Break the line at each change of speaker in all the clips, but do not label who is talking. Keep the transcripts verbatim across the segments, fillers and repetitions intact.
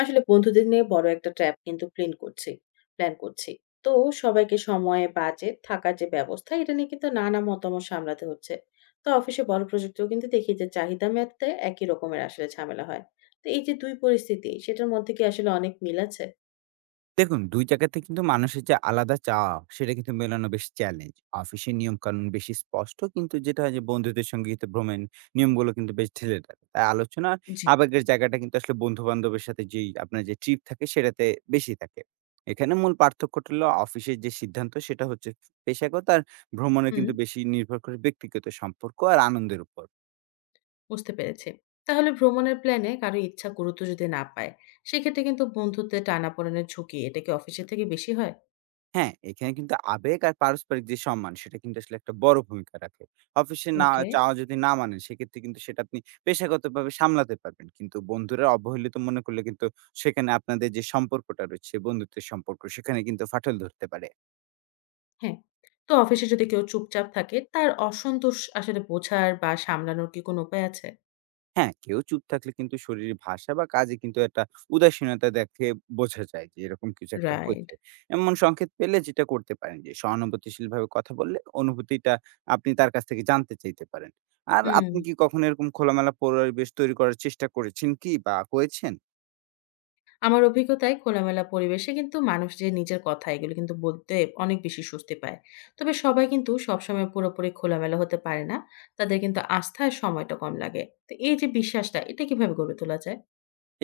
আসলে বন্ধুদের নিয়ে বড় একটা ট্র্যাপ কিন্তু প্ল্যান করছি প্ল্যান করছি তো সবাইকে সময়ে বাজেট থাকার যে ব্যবস্থা এটা নিয়ে কিন্তু নানা মতামত সামলাতে হচ্ছে। তো অফিসে বড় প্রজেক্টেও কিন্তু দেখি যে চাহিদা মেটাতে একই রকমের আসলে ঝামেলা হয়। তো এই যে দুই পরিস্থিতি সেটার মধ্যে কি আসলে অনেক মিল আছে?
দেখুন, দুই জায়গাতে কিন্তু মানুষের যে আলাদা চাওয়া, সেটা কিন্তু মেলানো বেশ চ্যালেঞ্জ। অফিসের নিয়মকানুন বেশি স্পষ্ট, কিন্তু যেটা হয় যে বন্ধুদের সঙ্গে কিন্তু ভ্রমণ নিয়মগুলো কিন্তু বেশ ঢিলে ঢালা। তাই আলোচনা আর
জি।
আবেগের জায়গাটা কিন্তু আসলে বন্ধু-বান্ধবের সাথে যেই আপনার যে ট্রিপ থাকে সেটাতে বেশি থাকে। এখানে মূল পার্থক্যটা হলো, অফিসের যে সিদ্ধান্ত সেটা হচ্ছে পেশাগত, আর ভ্রমণে
হুম
কিন্তু বেশি নির্ভর করে ব্যক্তিগত সম্পর্ক আর আনন্দের উপর।
বুঝতে পেরেছি। তাহলে ভ্রমণের প্ল্যানে কারো ইচ্ছা গুরুত্ব যদি না পায়, সেক্ষেত্রে কিন্তু বন্ধুত্বে টানাপোড়েনের ঝুঁকি এটা কি অফিসের থেকে বেশি হয়?
হ্যাঁ, এখানে কিন্তু আবেগ আর পারস্পরিক যে সম্মান সেটা কিন্তু আসলে একটা বড় ভূমিকা রাখে। অফিসে না
ওকে।
চাওয়া যদি না মানেন, সেক্ষেত্রে কিন্তু সেটা আপনি পেশাগতভাবে সামলাতে পারবেন। কিন্তু বন্ধুরা অবহেলিত মনে করলে কিন্তু সেখানে আপনাদের যে সম্পর্কটা রয়েছে, বন্ধুত্বের সম্পর্ক, সেখানে কিন্তু ফাটল ধরতে পারে।
হ্যাঁ, তো অফিসে যদি কেউ চুপচাপ থাকে, তার অসন্তোষ আসলে বোঝার বা সামলানোর কি কোনো উপায় আছে?
হ্যাঁ, কেউ চুপ থাকলে কিন্তু শরীরের ভাষা বা কাজে কিন্তু একটা উদাসীনতা দেখে বোঝা যায় যে এরকম কিছু একটা
রাইট।
হয়েছে। এমন সংকেত পেলে যেটা করতে পারেন যে, সহানুভূতিশীলভাবে কথা বললে অনুভূতিটা আপনি তার কাছ থেকে জানতে চাইতে পারেন। আর
হুম,
আপনি কি কখনো এরকম খোলামেলা পরিবেশ তৈরি করার চেষ্টা করেছেন কি বা হয়েছেন?
আমার অভিজ্ঞতায় খোলামেলা পরিবেশে কিন্তু মানুষ যে নিজের কথা এগুলো কিন্তু বলতে অনেক বেশি স্বস্তি পায়। তবে সবাই কিন্তু সবসময় পুরোপুরি খোলামেলা হতে পারে না। তাদের কিন্তু আস্থার সময়টা কম লাগে। তো এই যে বিশ্বাসটা, এটা কিভাবে গড়ে তোলা যায়?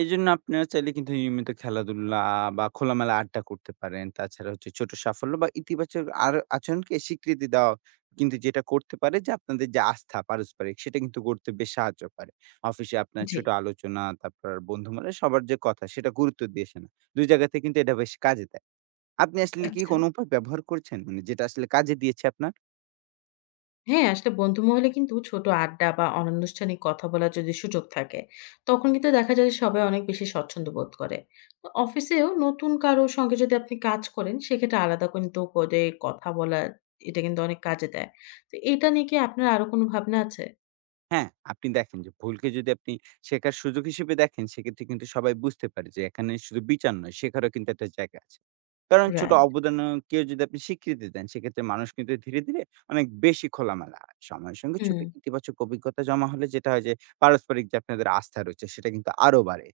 এজন্য আপনারা চাইলে কিন্তু নিয়মিত খেলাধুলা বা খোলামেলা আড্ডা করতে পারেন। তাছাড়া হচ্ছে, ছোট সাফল্য বা ইতিবাচক আর আচরণকে স্বীকৃতি দেওয়া কিন্তু যেটা করতে পারে যে, আপনাদের যে আস্থা পারস্পরিক সেটা কিন্তু গড়তে বেশ সাহায্য করে। অফিসে আপনার
জি।
ছোট আলোচনা, তারপর বন্ধু-বান্ধব সবার যে কথা সেটা গুরুত্ব দিয়ে শোনা। দুই জায়গাতে কিন্তু এটা বেশ কাজে দেয়। আপনি আসলে কি
আচ্ছা।
কোনো উপায় ব্যবহার করছেন? মানে, যেটা আসলে কাজে দিয়েছে আপনার?
হ্যাঁ, আসলে বন্ধু মহলে কিন্তু ছোট আড্ডা বা অনানুষ্ঠানিক কথা বলার যদি সুযোগ থাকে, তখন কিন্তু দেখা যায় যে সবাই অনেক বেশি স্বচ্ছন্দ বোধ করে। তো অফিসেও নতুন কারো সঙ্গে যদি আপনি কাজ করেন, সেক্ষেত্রে আলাদা কিন্তু করে কথা বলার এটা কিন্তু অনেক কাজে দেয়। তো এটা নিয়ে কি আপনার আরো কোনো ভাবনা আছে?
হ্যাঁ, আপনি দেখেন যে, ভুলকে যদি আপনি শেখার সুযোগ হিসেবে দেখেন, সেক্ষেত্রে কিন্তু সবাই বুঝতে পারে যে এখানে শুধু বিচার নয়, শেখারও কিন্তু একটা জায়গা আছে। কারণ ছোট
রাইট।
অবদানকেও যদি আপনি স্বীকৃতি দেন, সেক্ষেত্রে মানুষ কিন্তু ধীরে, ধীরে অনেক বেশি খোলামেলা হয়। সময়ের সঙ্গে ছোট
হুম।
ইতিবাচক অভিজ্ঞতা জমা হলে যেটা হয় যে, পারস্পরিক যে আপনাদের আস্থা রয়েছে, সেটা কিন্তু আরো বাড়ে।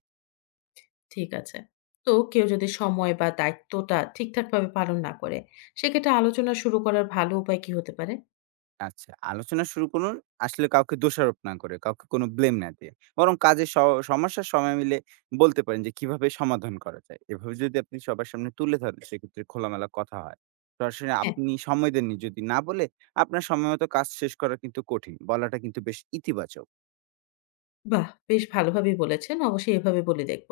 ঠিক আছে। তো কেউ যদি সময় বা দায়িত্বটা ঠিকঠাকভাবে পালন না করে, সেক্ষেত্রে আলোচনা শুরু করার ভালো উপায় কি হতে পারে?
আচ্ছা, আলোচনা শুরু করুন আসলে কাউকে দোষারোপ না করে, কাউকে কোনো ব্লেম না দিয়ে। বরং কাজের স সমস্যার সময় মিলে বলতে পারেন যে কিভাবে সমাধান করা যায়। এভাবে যদি আপনি সবার সামনে তুলে ধরেন, সেক্ষেত্রে খোলামেলা কথা হয়। সরাসরি
হ্যাঁ।
আপনি সময় দেননি যদি না বলে আপনার সময়মতো কাজ শেষ করা কিন্তু কঠিন। বলাটা কিন্তু বেশ ইতিবাচক।
বাহ! বেশ ভালোভাবেই বলেছেন। অবশ্যই এভাবে বলে দেখব।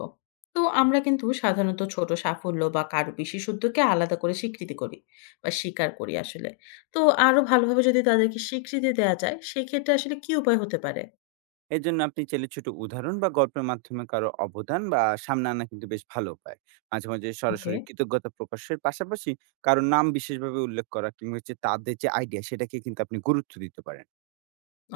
তো আমরা কিন্তু সাধারণত ছোট সাফল্য বা কারো বিশেষত্বকে আলাদা করে স্বীকৃতি করি বা স্বীকার করি আসলে। তো আরো ভালোভাবে যদি তাদেরকে স্বীকৃতি দেয়া যায়, সেক্ষেত্রে আসলে কি উপায় হতে পারে?
এর জন্য আপনি চাইলে ছোট উদাহরণ বা গল্পের মাধ্যমে কারো অবদান বা সামনে আনা কিন্তু বেশ ভালো উপায়। মাঝে মাঝে
ওকে।
সরাসরি কৃতজ্ঞতা প্রকাশের পাশাপাশি কারো নাম বিশেষভাবে উল্লেখ করা, কিংবা হচ্ছে তাদের যে আইডিয়া সেটাকে কিন্তু আপনি গুরুত্ব দিতে পারেন।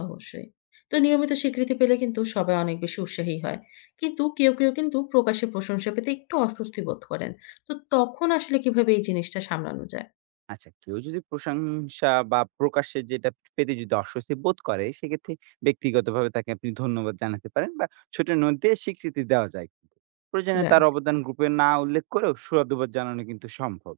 অবশ্যই। তো নিয়মিত স্বীকৃতি পেলে কিন্তু সবাই অনেক বেশি উৎসাহী হয়। কিন্তু কেউ, কেউ কিন্তু প্রকাশ্যে প্রশংসা পেতে একটু অস্বস্তি বোধ করেন। তো তখন আসলে কিভাবে এই জিনিসটা সামলানো যায়?
আচ্ছা, কেউ যদি প্রশংসা বা প্রকাশে যেটা পেতে যদি অস্বস্তি বোধ করে, সেক্ষেত্রে ব্যক্তিগতভাবে তাকে আপনি ধন্যবাদ জানাতে পারেন, বা ছোট নোট দিয়ে স্বীকৃতি দেওয়া যায় কিন্তু। প্রয়োজনে তার
রাইট।
অবদান গ্রুপে না উল্লেখ করেও সুরাদুবাদ জানানো কিন্তু সম্ভব।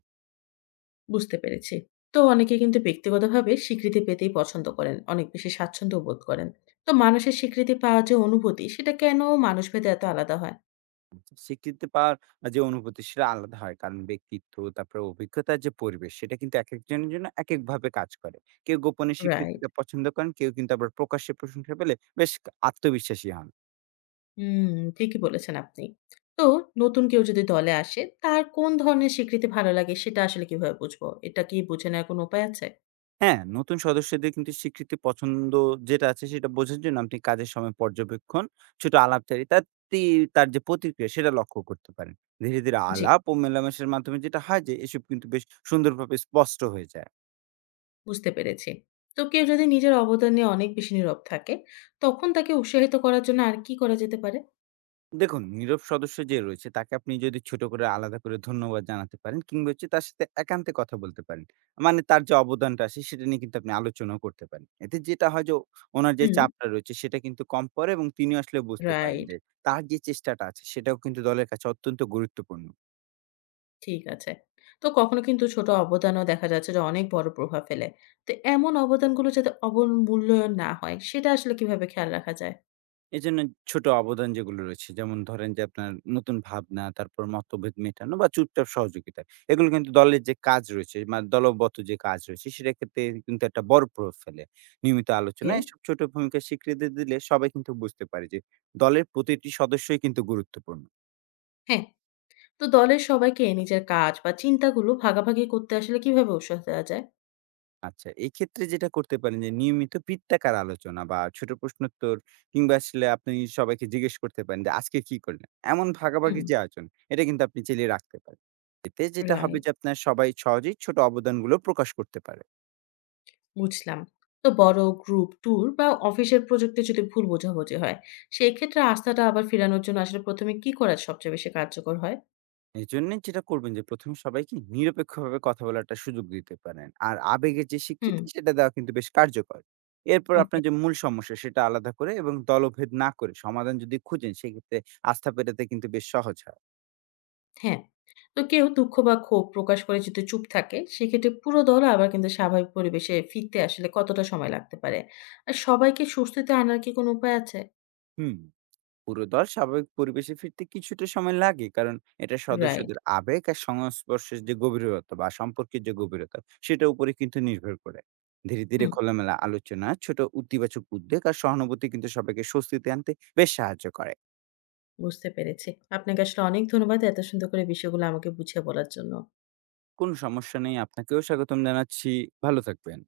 বুঝতে পেরেছি। তো অনেকে কিন্তু ব্যক্তিগতভাবে স্বীকৃতি পেতেই পছন্দ করেন। অনেক বেশি স্বাচ্ছন্দ্য বোধ করেন। তো মানুষের স্বীকৃতি পাওয়ার যে অনুভূতি সেটা কেন মানুষভেদে এত আলাদা হয়?
স্বীকৃতি পাওয়ার যে অনুভূতি সেটা আলাদা হয়, কারণ ব্যক্তিত্ব, তারপরে অভিজ্ঞতার যে পরিবেশ, সেটা কিন্তু এক একজনের জন্য এক একভাবে কাজ করে। কেউ গোপনে
রাইট।
স্বীকৃতিটা পছন্দ করেন, কেউ কিন্তু আবার প্রকাশ্যে প্রশংসা পেলে বেশ আত্মবিশ্বাসী হন।
হুম, ঠিকই বলেছেন আপনি। তো নতুন কেউ যদি দলে আসে তার কোন ধরনের স্বীকৃতি ভালো লাগে সেটা আসলে কিভাবে বুঝবো? এটা কি বুঝে নেওয়ার কোনো উপায় আছে?
হ্যাঁ, নতুন সদস্যদের কিন্তু স্বীকৃতি পছন্দ যেটা আছে সেটা বোঝার জন্য আপনি কাজের সময় পর্যবেক্ষণ, ছোট আলাপচারিতা, তি- তার যে প্রতিক্রিয়া সেটা লক্ষ্য করতে পারেন। ধীরে ধীরে
জি।
আলাপ ও মেলামেশার মাধ্যমে যেটা হয় যে, এসব কিন্তু বেশ সুন্দরভাবে স্পষ্ট হয়ে যায়।
বুঝতে পেরেছি। তো কেউ যদি নিজের অবদান নিয়ে অনেক বেশি নীরব থাকে, তখন তাকে উৎসাহিত করার জন্য আর কি করা যেতে পারে?
দেখুন, নীরব সদস্য যে রয়েছে, তাকে আপনি যদি ছোট করে আলাদা করে ধন্যবাদ জানাতে পারেন, কিংবা হচ্ছে তার সাথে একান্তে কথা বলতে পারেন। মানে তার যে অবদানটা আছে সেটা নিয়ে কিন্তু আপনি আলোচনাও করতে পারেন। এতে যেটা হয় যে, ওনার যে
হুম।
চাপটা রয়েছে সেটা কিন্তু কম পড়ে, এবং তিনিও আসলে বুঝতে পারেন
রাইট।
যে তার যে চেষ্টাটা আছে সেটাও কিন্তু দলের কাছে অত্যন্ত গুরুত্বপূর্ণ।
ঠিক আছে। তো কখনো কিন্তু ছোট অবদানও দেখা যাচ্ছে যে অনেক বড় প্রভাব ফেলে। তো এমন অবদানগুলো যাতে অবমূল্যায়ন না হয় সেটা আসলে কিভাবে খেয়াল রাখা যায়?
এজন্য ছোট অবদান যেগুলো রয়েছে, যেমন ধরেন যে আপনার নতুন ভাবনা, তারপর মতভেদ মেটানো বা চুপচাপ সহযোগিতা। এগুলো কিন্তু দলের যে কাজ রয়েছে, মানে দলবদ্ধ যে কাজ রয়েছে, সেটার ক্ষেত্রে কিন্তু একটা বড় প্রভাব ফেলে। নিয়মিত
ওকে।
আলোচনা এসব ছোট ভূমিকা স্বীকৃতি দিলে সবাই কিন্তু বুঝতে পারে যে দলের প্রতিটি সদস্যই কিন্তু গুরুত্বপূর্ণ।
হ্যাঁ। তো দলের সবাইকে নিজের কাজ বা চিন্তাগুলো ভাগাভাগি করতে আসলে কিভাবে উৎসাহ দেওয়া যায়?
আচ্ছা, এক্ষেত্রে যেটা করতে পারেন যে, নিয়মিত বৃত্তাকার আলোচনা বা ছোট প্রশ্নোত্তর, কিংবা আসলে আপনি সবাইকে জিজ্ঞেস করতে পারেন যে আজকে কি করলেন? এমন
হুম।
ভাগাভাগি যে আয়োজন, এটা কিন্তু আপনি চাইলে রাখতে পারেন। এতে যেটা হবে
রাইট।
যে, আপনার সবাই সহজেই ছোট অবদানগুলো প্রকাশ করতে পারে।
বুঝলাম। তো বড় গ্রুপ ট্যুর বা অফিসের প্রজেক্টে যদি ভুল বোঝাবুঝি হয়, সেক্ষেত্রে আস্থাটা আবার ফেরানোর জন্য আসলে প্রথম এ কি করা সবচেয়ে বেশি কার্যকর হয়?
এজন্য যেটা করবেন যে, প্রথমে সবাইকে নিরপেক্ষভাবে কথা বলার একটা সুযোগ দিতে পারেন। আর আবেগের যে
হুম।
স্বীকৃতি সেটা দেওয়া কিন্তু বেশ কার্যকর। এরপর
ওকে।
আপনার যে মূল সমস্যা সেটা আলাদা করে, এবং দলভেদ না করে সমাধান যদি খুঁজেন, সেক্ষেত্রে আস্থা পেটাতে কিন্তু বেশ সহজ হয়।
হ্যাঁ, তো কেউ দুঃখ বা ক্ষোভ প্রকাশ করে যদি চুপ থাকে, সেক্ষেত্রে পুরো দল আবার কিন্তু স্বাভাবিক পরিবেশে ফিরতে আসলে কতটা সময় লাগতে পারে? আর সবাইকে স্বস্তিতে আনার কি কোনো উপায় আছে?
হুম। পুরো দল স্বাভাবিক পরিবেশে ফিরতে কিছুটা সময় লাগে, কারণ এটা
রাইট।
সদস্যদের আবেগ আর সংস্পর্শের যে গভীরতা বা সম্পর্কের যে গভীরতা, সেটার উপরে কিন্তু নির্ভর করে। ধীরে ধীরে
হুম,
খোলামেলা আলোচনা, ছোট ইতিবাচক উদ্বেগ আর সহানুভূতি কিন্তু সবাইকে স্বস্তিতে আনতে বেশ সাহায্য করে।
বুঝতে পেরেছি। আপনাকে আসলে অনেক ধন্যবাদ এত সুন্দর করে বিষয়গুলো আমাকে বুঝিয়ে বলার জন্য।
কোনো সমস্যা নেই, আপনাকেও স্বাগতম জানাচ্ছি। ভালো থাকবেন।